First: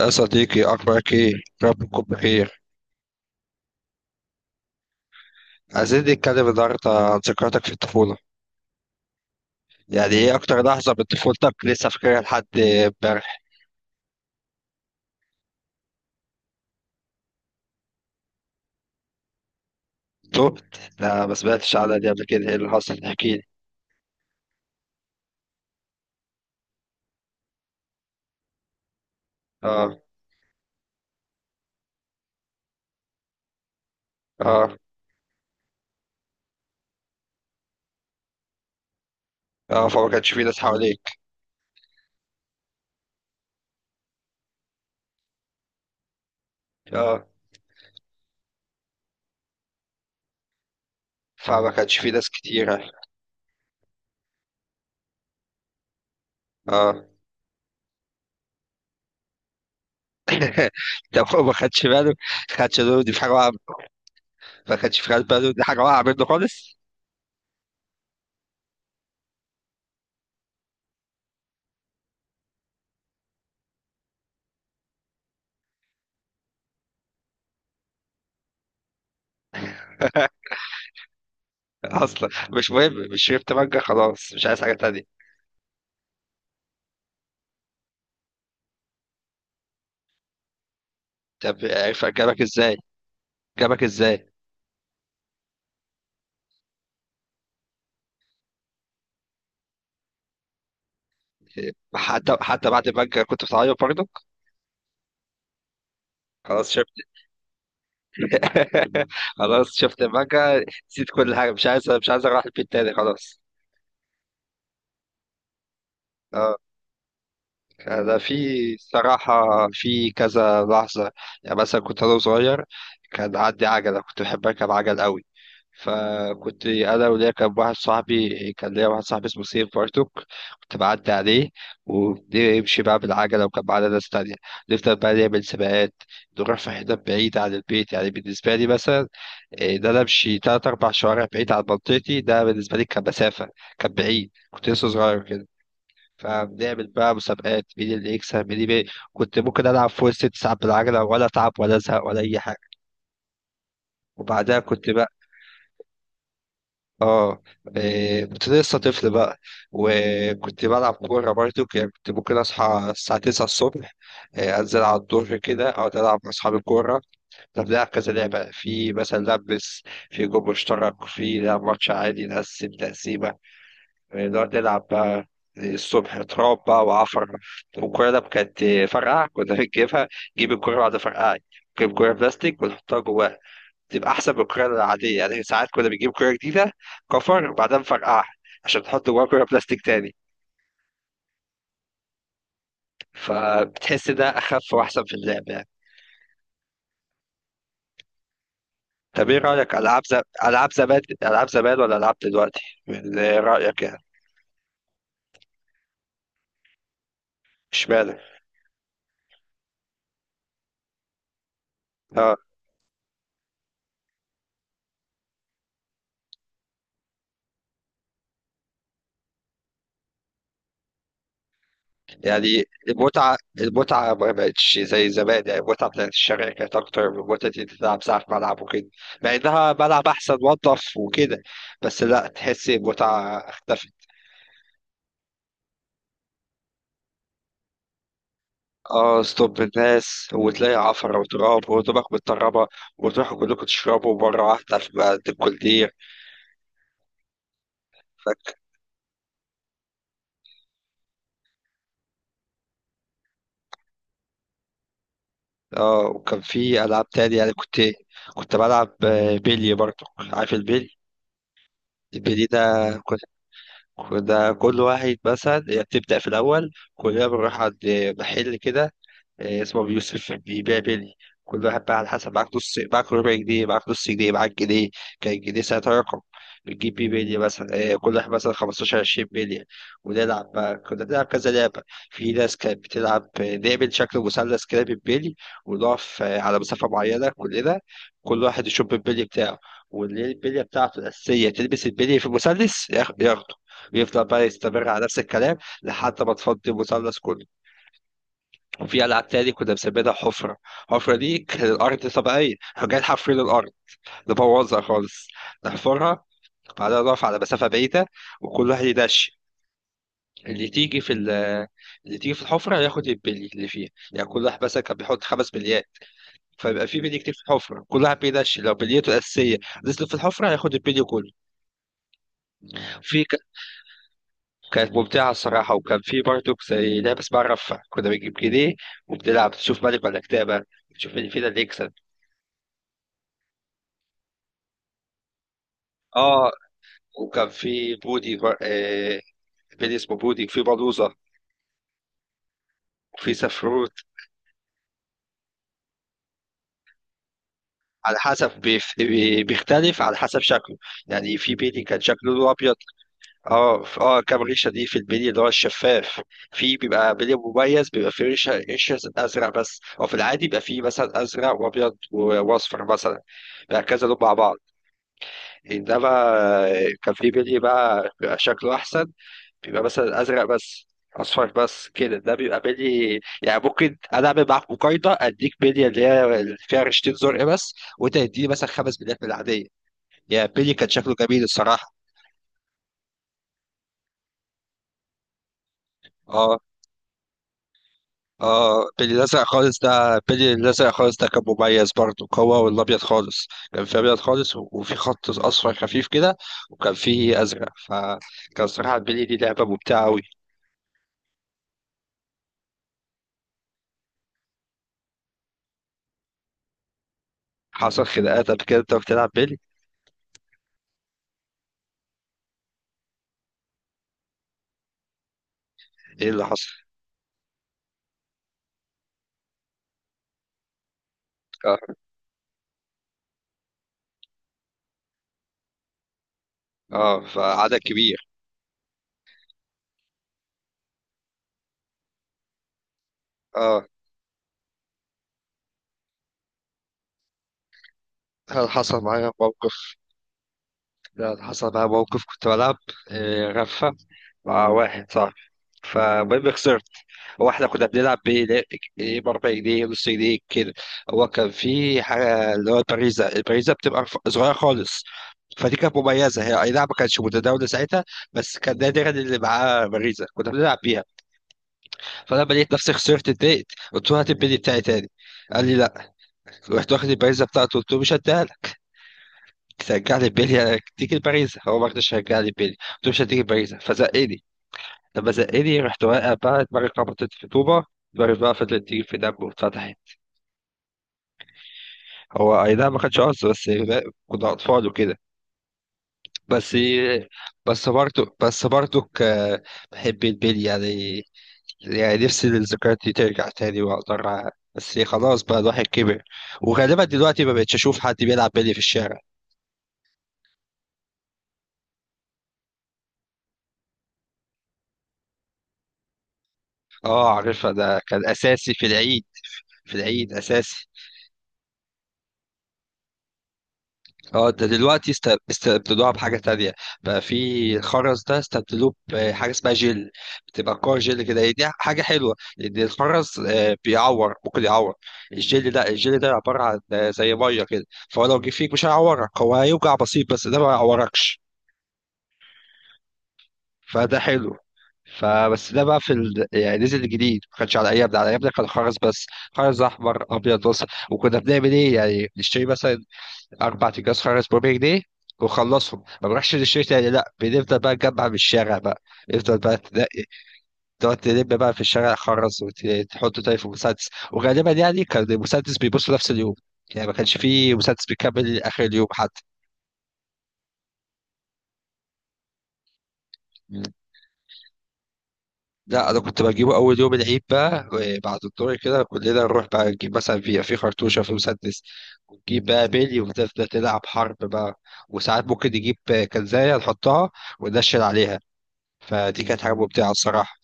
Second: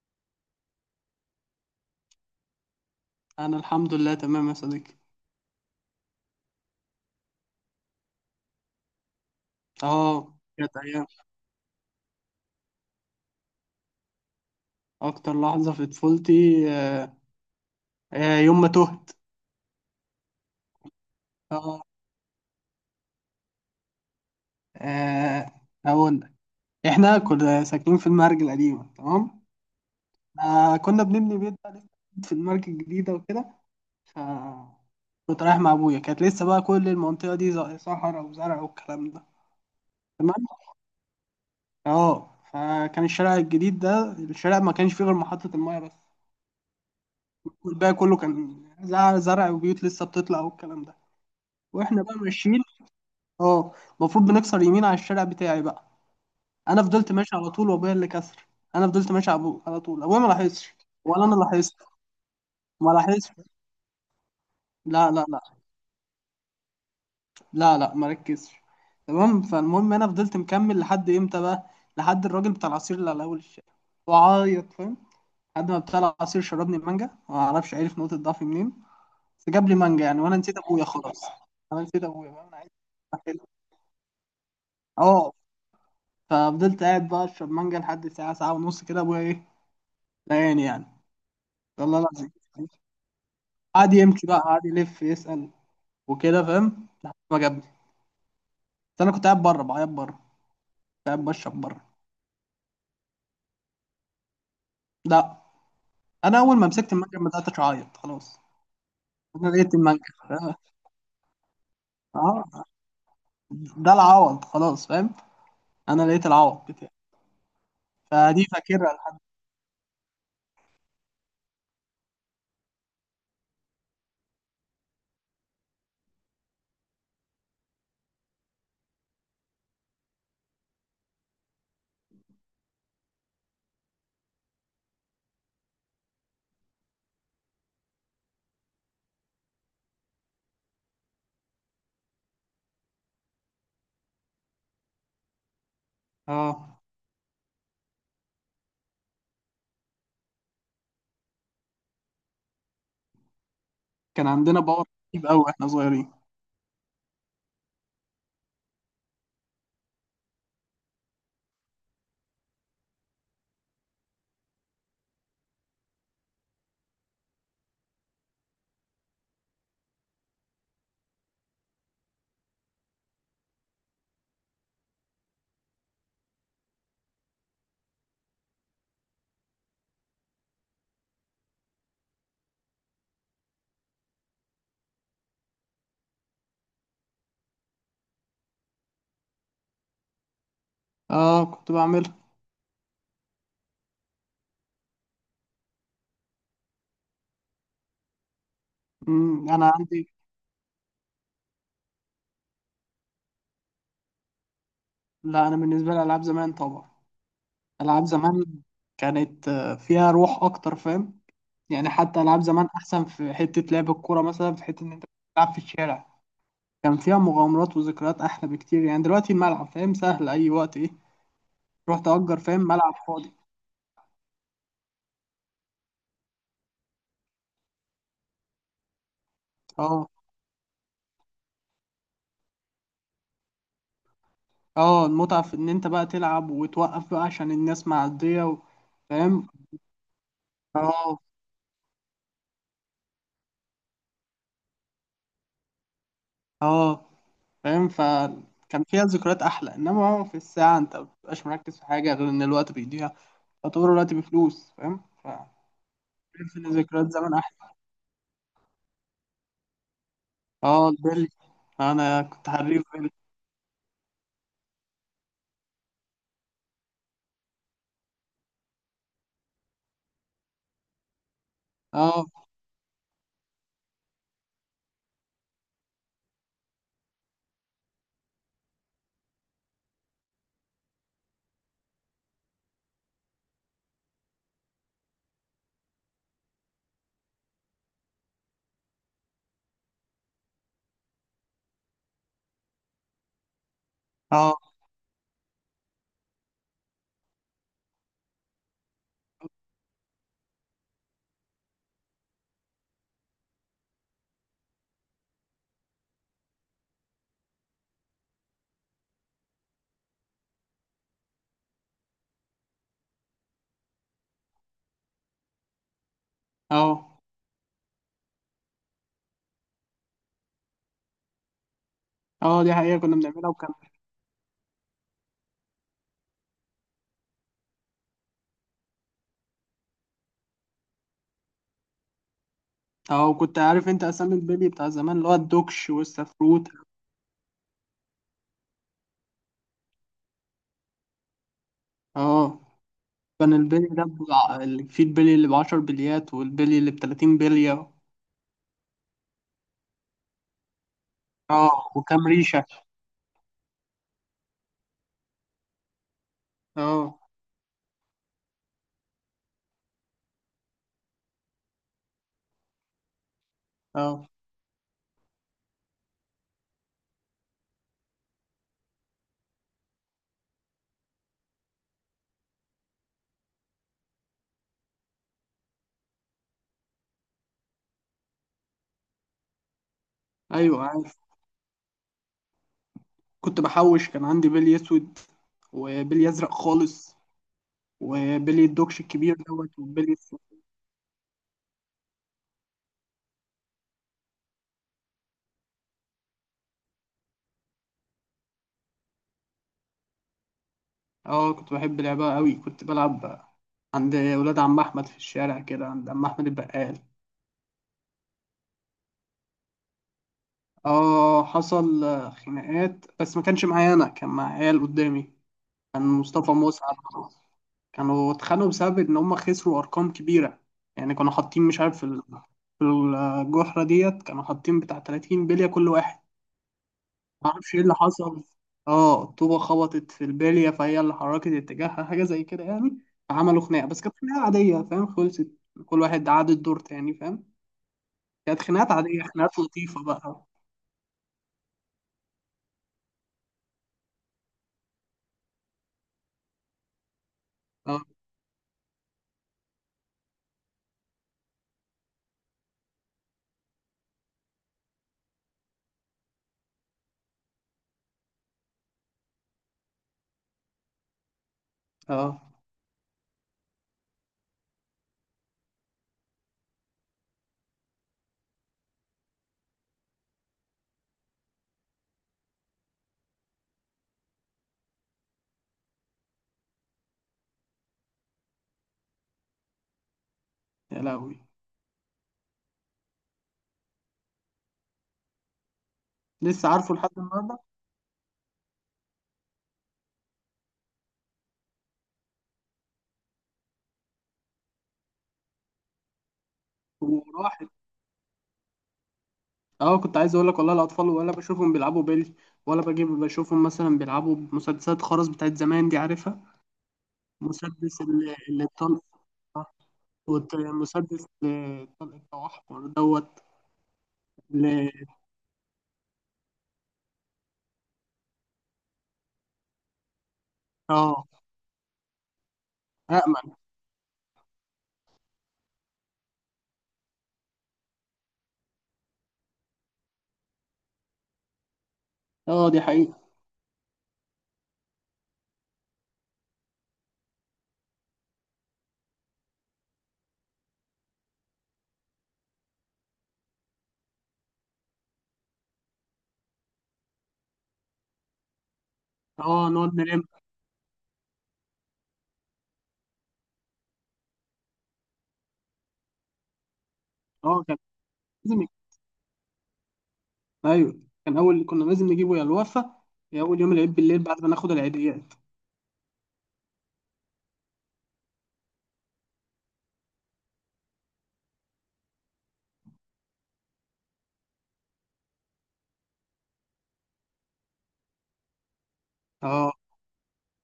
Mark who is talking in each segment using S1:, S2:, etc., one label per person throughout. S1: يا صديقي، أخبارك إيه؟ رب تكون بخير.
S2: انا الحمد لله تمام يا صديقي.
S1: عايزين نتكلم النهاردة عن ذكرياتك في الطفولة. يعني إيه
S2: اه
S1: أكتر
S2: كانت
S1: لحظة من
S2: ايام.
S1: طفولتك لسه فاكرها لحد إمبارح؟
S2: اكتر لحظه في طفولتي، آه، يوم ما تهت.
S1: تهت؟ لا، ما سمعتش
S2: اه.
S1: عنها دي قبل كده. إيه اللي حصل؟ احكيلي.
S2: آه، هقول لك. احنا كنا ساكنين في المرج القديمه، تمام.
S1: آه.
S2: كنا بنبني بيت بقى لسه جديد في المرج الجديده وكده. ف
S1: آه.
S2: كنت رايح مع ابويا، كانت لسه بقى كل المنطقه دي صحراء وزرع والكلام ده.
S1: آه. فما كانش
S2: تمام.
S1: في ناس حواليك.
S2: اه فكان الشارع الجديد ده، الشارع ما كانش فيه غير محطه المايه بس.
S1: آه،
S2: والباقي كله كان زرع زرع وبيوت لسه بتطلع والكلام ده.
S1: فما كانش
S2: واحنا
S1: في
S2: بقى
S1: ناس
S2: ماشيين.
S1: كتيرة.
S2: اه. المفروض بنكسر يمين على الشارع بتاعي بقى. انا
S1: آه.
S2: فضلت ماشي على طول وابويا اللي كسر. انا فضلت ماشي على على طول، ابويا ما لاحظش
S1: طب
S2: ولا انا
S1: هو ما
S2: لاحظت.
S1: خدش باله ما خدش
S2: ما
S1: باله دي في
S2: لاحظش.
S1: حاجة واقعة. ما خدش
S2: لا
S1: في
S2: لا
S1: باله
S2: لا.
S1: دي حاجة واقعة منه خالص.
S2: لا لا، ما ركزش. تمام، فالمهم انا فضلت مكمل لحد امتى بقى، لحد الراجل بتاع العصير اللي على اول الشارع، وعيط، فاهم؟ لحد ما بتاع العصير شربني مانجا، ما اعرفش عرف نقطة ضعفي منين. بس جاب لي مانجا يعني، وانا نسيت ابويا خلاص. انا نسيت
S1: أصلا
S2: ابويا، فاهم؟ انا عايز
S1: مش مهم، مش
S2: أكل.
S1: شربت مانجا خلاص، مش عايز حاجة تانية.
S2: اه. ففضلت قاعد بقى اشرب مانجا لحد ساعة ساعة ونص كده، ابويا ايه، ضايقني يعني،
S1: طب
S2: والله
S1: عرف
S2: العظيم.
S1: أجابك إزاي؟ جابك
S2: قعد يمشي
S1: ازاي؟
S2: بقى، قعد يلف يسأل وكده، فاهم، لحد ما جابني. بس انا كنت قاعد بره بعيط، بره كنت قاعد بشرب بره.
S1: حتى بعد المانجا كنت بتعيط برضك؟
S2: لا، انا اول ما
S1: خلاص شفت
S2: مسكت المنجم بدات اعيط خلاص. انا
S1: خلاص
S2: لقيت المنجم،
S1: شفت
S2: فاهم؟
S1: المانجا، نسيت كل حاجه، مش عايز اروح
S2: اه.
S1: البيت تاني خلاص.
S2: ده العوض خلاص، فاهم. انا لقيت
S1: اه،
S2: العوض بتاعي.
S1: ده في
S2: فدي فاكرها لحد
S1: الصراحة في كذا لحظة. يعني مثلا كنت أنا صغير، كان عندي عجلة، كنت بحب أركب عجل قوي. فكنت أنا وليا، كان ليا واحد صاحبي اسمه سيف بارتوك، كنت بعدي عليه، ونمشي بقى بالعجلة، وكان معانا ناس تانية. نفضل بقى نعمل سباقات، نروح في حتت بعيدة عن البيت، يعني بالنسبة لي مثلا، إيه، إن أنا أمشي تلات أربع شوارع بعيد عن منطقتي، ده بالنسبة لي كان مسافة، كان بعيد، كنت لسه صغير كده.
S2: اه،
S1: فبنعمل بقى مسابقات، مين اللي يكسب مين اللي. كنت ممكن العب فوق الست ساعات بالعجله، ولا اتعب ولا ازهق ولا اي حاجه.
S2: كان
S1: وبعدها
S2: عندنا باور
S1: كنت بقى،
S2: رهيب قوي احنا صغيرين.
S1: اه إيه، كنت لسه طفل بقى. وكنت بلعب كوره برضو، يعني كنت ممكن اصحى الساعه 9 الصبح، إيه، انزل على الظهر كده، اقعد العب مع اصحابي كوره. طب نلعب كذا لعبه، في مثلا لبس، في جول مشترك، في لعب ماتش عادي، نقسم تقسيمه، نقعد نلعب بقى. الصبح تراب بقى وعفر. والكرة ده كانت فرقعة كنا بنجيبها، نجيب الكرة بعد فرقعة، نجيب كرة بلاستيك ونحطها جواها، تبقى أحسن من الكرة العادية. يعني ساعات كنا بنجيب كرة جديدة، كفر، وبعدها نفرقعها عشان تحط جواها كرة بلاستيك تاني،
S2: اه، كنت بعملها.
S1: فبتحس ده أخف وأحسن في اللعب يعني. طب إيه
S2: انا
S1: رأيك، ألعاب
S2: عندي.
S1: زمان ولا ألعاب دلوقتي؟ من رأيك يعني.
S2: لا، انا بالنسبه لي العاب زمان طبعا. العاب
S1: اشمعنى؟
S2: زمان كانت فيها روح اكتر، فاهم؟ يعني حتى
S1: آه.
S2: العاب زمان احسن، في حته لعب الكوره مثلا، في حته ان انت تلعب في الشارع. كان فيها مغامرات وذكريات احلى بكتير. يعني دلوقتي الملعب، فاهم، سهل اي وقت، ايه، تروح تأجر، فاهم،
S1: يعني
S2: ملعب فاضي.
S1: المتعة ما بقتش زي زمان، يعني المتعة بتاعت الشارع كانت أكتر من متعة إن أنت تلعب ساعة في ملعب وكده، مع إنها ملعب
S2: اه.
S1: أحسن وأنضف وكده، بس لأ تحس المتعة اختفت.
S2: اه، المتعه في ان انت بقى تلعب وتوقف بقى عشان الناس معديه و...
S1: اه،
S2: فاهم.
S1: ستوب الناس، وتلاقي عفرة
S2: اه.
S1: وتراب وهدومك متطربة، وتروحوا كلكم تشربوا مرة واحدة في عند الكولدير.
S2: اه، فاهم،
S1: فك.
S2: فكان فيها ذكريات احلى. انما هو في الساعه، انت ما بتبقاش مركز في حاجه غير ان الوقت بيضيع، يعتبر الوقت بفلوس، فاهم. ف
S1: اه، وكان
S2: شايف ان
S1: في ألعاب
S2: ذكريات زمان
S1: تاني يعني.
S2: احلى.
S1: كنت، كنت بلعب بيلي. برضه عارف
S2: اه
S1: البيلي؟
S2: البلي، انا
S1: البيلي
S2: كنت
S1: ده،
S2: حريف بلي.
S1: وده كل واحد مثلا، هي بتبدأ في الأول كلنا بنروح عند محل كده اسمه أبو يوسف، بيبيع بلي. كل واحد بقى على
S2: اه.
S1: حسب، معاك نص، معاك ربع جنيه، معاك نص جنيه، معاك جنيه. كان الجنيه ساعتها رقم. بتجيب بيه بلي مثلا كل واحد مثلا 15 20 بلي، ونلعب بقى، كنا بنلعب كذا لعبة. في ناس كانت بتلعب نعمل شكل مثلث كده بالبلي، ونقف على مسافة معينة كلنا. كل واحد يشوف البلي بتاعه، واللي هي البلية بتاعته الأساسية تلبس البلي في المثلث، ياخده، ويفضل بقى
S2: اه.
S1: يستمر على نفس الكلام لحد ما تفضي المثلث كله. وفي ألعاب تاني كنا بنسميها حفرة، الحفرة دي كانت الأرض طبيعية، كنا جايين حافرين الأرض، نبوظها خالص، نحفرها. بعدها نقف على مسافة بعيدة، وكل واحد يدش. اللي تيجي في ال- اللي تيجي في الحفرة ياخد البلي اللي فيها، يعني كل واحد مثلا كان بيحط خمس بليات،
S2: اه.
S1: فيبقى في بلي كتير في الحفرة، كل واحد بيدش، لو بليته الأساسية نزلت في الحفرة هياخد البلي كله.
S2: اه دي حقيقة كنا
S1: في ك-
S2: بنعملها، وكان.
S1: كانت ممتعة الصراحة. وكان في برضه زي لعبة اسمها رفة، كنا بنجيب جنيه، وبنلعب تشوف ملك ولا كتابة، تشوف اللي فينا اللي يكسب.
S2: اه، وكنت عارف انت اسامي البلي بتاع زمان، اللي هو الدوكش
S1: اه،
S2: والسفروت.
S1: وكان في بودي بر- آه، بيلي اسمه بودي، وفي بلوزة،
S2: اه.
S1: وفي
S2: كان البلي
S1: سفروت،
S2: ده اللي فيه البلي اللي بعشر بليات والبلي اللي بتلاتين بلية.
S1: على حسب بيختلف على حسب شكله. يعني في بيلي
S2: اه،
S1: كان
S2: وكام
S1: شكله لونه
S2: ريشة.
S1: ابيض. اه، كام ريشه دي في البيلي اللي هو الشفاف. في بيبقى
S2: اه.
S1: بيلي مميز، بيبقى في ريشه ريشه ازرق بس، او في العادي بيبقى في مثلا ازرق وابيض واصفر مثلا، بيبقى كذا لون
S2: اه.
S1: مع بعض. انما كان في بيلي بقى بيبقى شكله احسن، بيبقى مثلا ازرق بس، اصفر بس كده، ده بيبقى بلي، يعني ممكن انا اعمل معاك مقايضه، اديك بلي اللي هي اللي فيها رشتين زرق بس، وانت تديني مثلا خمس بليات من العاديه. يعني بلي
S2: ايوه
S1: كان شكله
S2: عارف،
S1: جميل الصراحه.
S2: كنت بحوش. كان عندي بلي اسود، وبلي ازرق
S1: اه.
S2: خالص، وبلي
S1: اه.
S2: الدوكش الكبير دوت، وبلي
S1: بلي الازرق خالص ده كان مميز برضه، هو والابيض خالص، كان في ابيض خالص، وفي خط اصفر خفيف كده، وكان فيه ازرق، فكان صراحه البلي دي لعبه ممتعه قوي.
S2: اه كنت بحب لعبها قوي. كنت بلعب عند ولاد عم احمد في الشارع كده، عند عم احمد البقال.
S1: حصل خناقات قبل كده انت بتلعب بلي؟
S2: اه، حصل خناقات، بس ما كانش معايا انا، كان مع عيال قدامي. كان
S1: ايه اللي
S2: مصطفى
S1: حصل؟
S2: مسعد. كانوا اتخانقوا بسبب ان هم خسروا ارقام كبيره. يعني كانوا حاطين،
S1: اه،
S2: مش عارف، في في الجحره ديت كانوا حاطين بتاع 30 بليه كل واحد.
S1: آه،
S2: ما اعرفش
S1: فعدد
S2: ايه اللي
S1: كبير.
S2: حصل. اه، الطوبه خبطت في البليه، فهي اللي حركت اتجاهها، حاجه زي كده يعني. فعملوا
S1: اه.
S2: خناقه، بس كانت خناقه عاديه، فاهم، خلصت. كل واحد عاد الدور تاني، فاهم. كانت
S1: هل
S2: خناقات
S1: حصل
S2: عاديه،
S1: معايا
S2: خناقات
S1: موقف
S2: لطيفه بقى.
S1: هل حصل معايا موقف، كنت بلعب رفة مع واحد صاحبي، فالمهم خسرت. هو احنا كنا
S2: اه.
S1: بنلعب بايه؟ إيه، ب 4 جنيه، نص جنيه كده. هو كان في حاجه اللي هو البريزه، البريزه بتبقى صغيره خالص، فدي كانت مميزه هي، اي نعم ما كانتش متداوله ساعتها، بس كان نادرا اللي معاه بريزه كنا بنلعب بيها.
S2: اه.
S1: فلما لقيت نفسي خسرت اتضايقت، قلت له هات البيلي بتاعي تاني، قال لي لا. رحت واخد البريزه بتاعته، قلت له مش هديها، رجع لي بيليا تيجي الباريزا. هو ما رضاش يرجع لي بيليا، قلت له مش هتيجي الباريزا، فزقني. لما زقني رحت واقع بقى، دماغي خبطت في طوبه، دماغي بقى فضلت تيجي في دم واتفتحت.
S2: يا لهوي.
S1: هو اي نعم ما كانش قصدي، بس كنا اطفال وكده.
S2: لسه
S1: بس
S2: عارفه لحد النهارده.
S1: بس برضه بحب البيلي يعني. يعني نفسي الذكريات دي ترجع تاني واقدر بس خلاص بقى الواحد كبر، وغالبا دلوقتي ما
S2: وراحت.
S1: بقتش اشوف حد بيلعب بيلي في الشارع.
S2: اه كنت عايز اقول لك والله، الاطفال ولا بشوفهم بيلعبوا بيلي، ولا بجيب بشوفهم مثلا بيلعبوا بمسدسات خرز بتاعت زمان، دي عارفها؟
S1: اه عارفها، ده
S2: مسدس
S1: كان
S2: اللي
S1: اساسي في
S2: الطلق
S1: العيد.
S2: ده.
S1: في العيد اساسي.
S2: مسدس الطلق بتاع احمر دوت.
S1: اه، ده
S2: ل-
S1: دلوقتي استبدلوها بحاجة تانية، بقى في الخرز ده استبدلوه بحاجة اسمها جل، بتبقى كور جل
S2: اه،
S1: كده، هي دي حاجة حلوة لأن الخرز
S2: امل.
S1: بيعور، ممكن يعور. الجل ده عبارة عن زي مية كده، فهو لو جه فيك مش هيعورك، هو هيوجع بسيط بس ده ما يعوركش،
S2: اه دي حقيقة.
S1: فده حلو. فبس ده بقى في يعني نزل جديد، ما كانش على ايامنا، على ايامنا كان خرز بس، خرز احمر ابيض بس. وكنا بنعمل ايه؟ يعني بنشتري مثلا اربع اكياس خرز ب 4 جنيه، وخلصهم ما بروحش للشركه تاني، لا بنفضل بقى نجمع من الشارع بقى، نفضل
S2: اه
S1: بقى
S2: نقعد نلم.
S1: تنقي، تقعد تلم بقى في الشارع خرز وتحطه تاني في مسدس، وغالبا يعني كان المسدس بيبص نفس اليوم، يعني ما كانش
S2: اه
S1: فيه
S2: كان
S1: مسدس بيكمل
S2: لازم.
S1: اخر اليوم حتى.
S2: ايوه كان اول، كنا لازم نجيبه يا الوفا يا اول يوم
S1: مم.
S2: العيد بالليل بعد ما ناخد العيديات.
S1: لا انا كنت بجيبه اول يوم العيد بقى، بعد الدور كده كلنا نروح بقى نجيب مثلا في خرطوشه في مسدس، ونجيب بقى بيلي، ونفضل نلعب حرب بقى. وساعات ممكن نجيب كنزايه نحطها وننشل عليها، فدي كانت
S2: اه.
S1: حاجة ممتعة الصراحة.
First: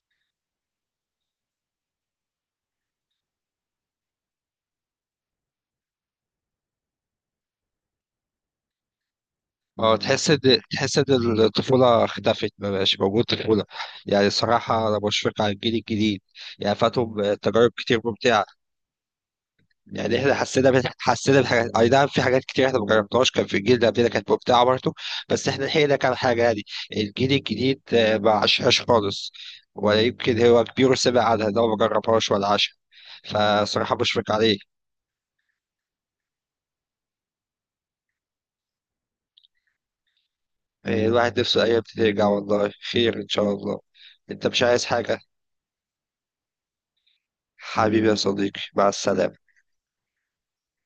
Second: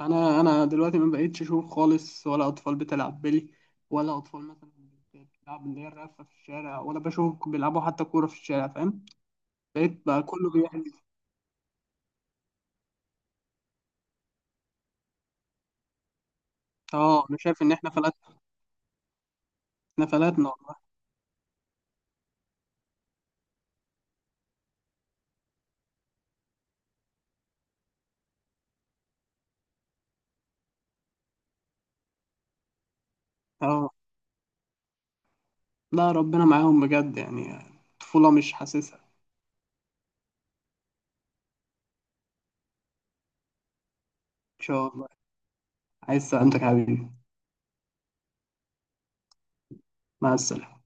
S2: انا دلوقتي ما بقيتش اشوف خالص، ولا اطفال بتلعب بلي، ولا اطفال مثلا بتلعب اللي هي الرفه في الشارع، ولا بشوف بيلعبوا حتى كوره في الشارع، فاهم.
S1: اه،
S2: بقيت بقى
S1: تحس ان
S2: كله بيعمل.
S1: تحس ان الطفولة اختفت، ما بقاش موجود طفولة، يعني الصراحة أنا بشفق على الجيل الجديد، يعني
S2: اه.
S1: فاتهم
S2: انا شايف
S1: تجارب
S2: ان احنا
S1: كتير
S2: فلت،
S1: ممتعة.
S2: احنا
S1: يعني احنا
S2: فلتنا
S1: حسينا
S2: والله.
S1: حسينا بحاجات، أي نعم في حاجات كتير احنا ما جربناش، كان في الجيل ده قبلنا كانت ممتعة برضه، بس احنا لحقنا كام حاجة يعني. الجيل الجديد ما عاشهاش خالص، ولا يمكن هو كبير وسمع عنها، ده هو ما جربهاش ولا عاشها،
S2: اه.
S1: فصراحة بشفق عليه.
S2: لا، ربنا معاهم بجد يعني. طفوله مش حاسسها.
S1: الواحد نفسه الأيام دي ترجع، والله خير إن شاء الله. أنت مش
S2: ان
S1: عايز
S2: شاء الله.
S1: حاجة؟
S2: عايز سلامتك يا حبيبي.
S1: حبيبي يا صديقي، مع السلامة.
S2: مع السلامه.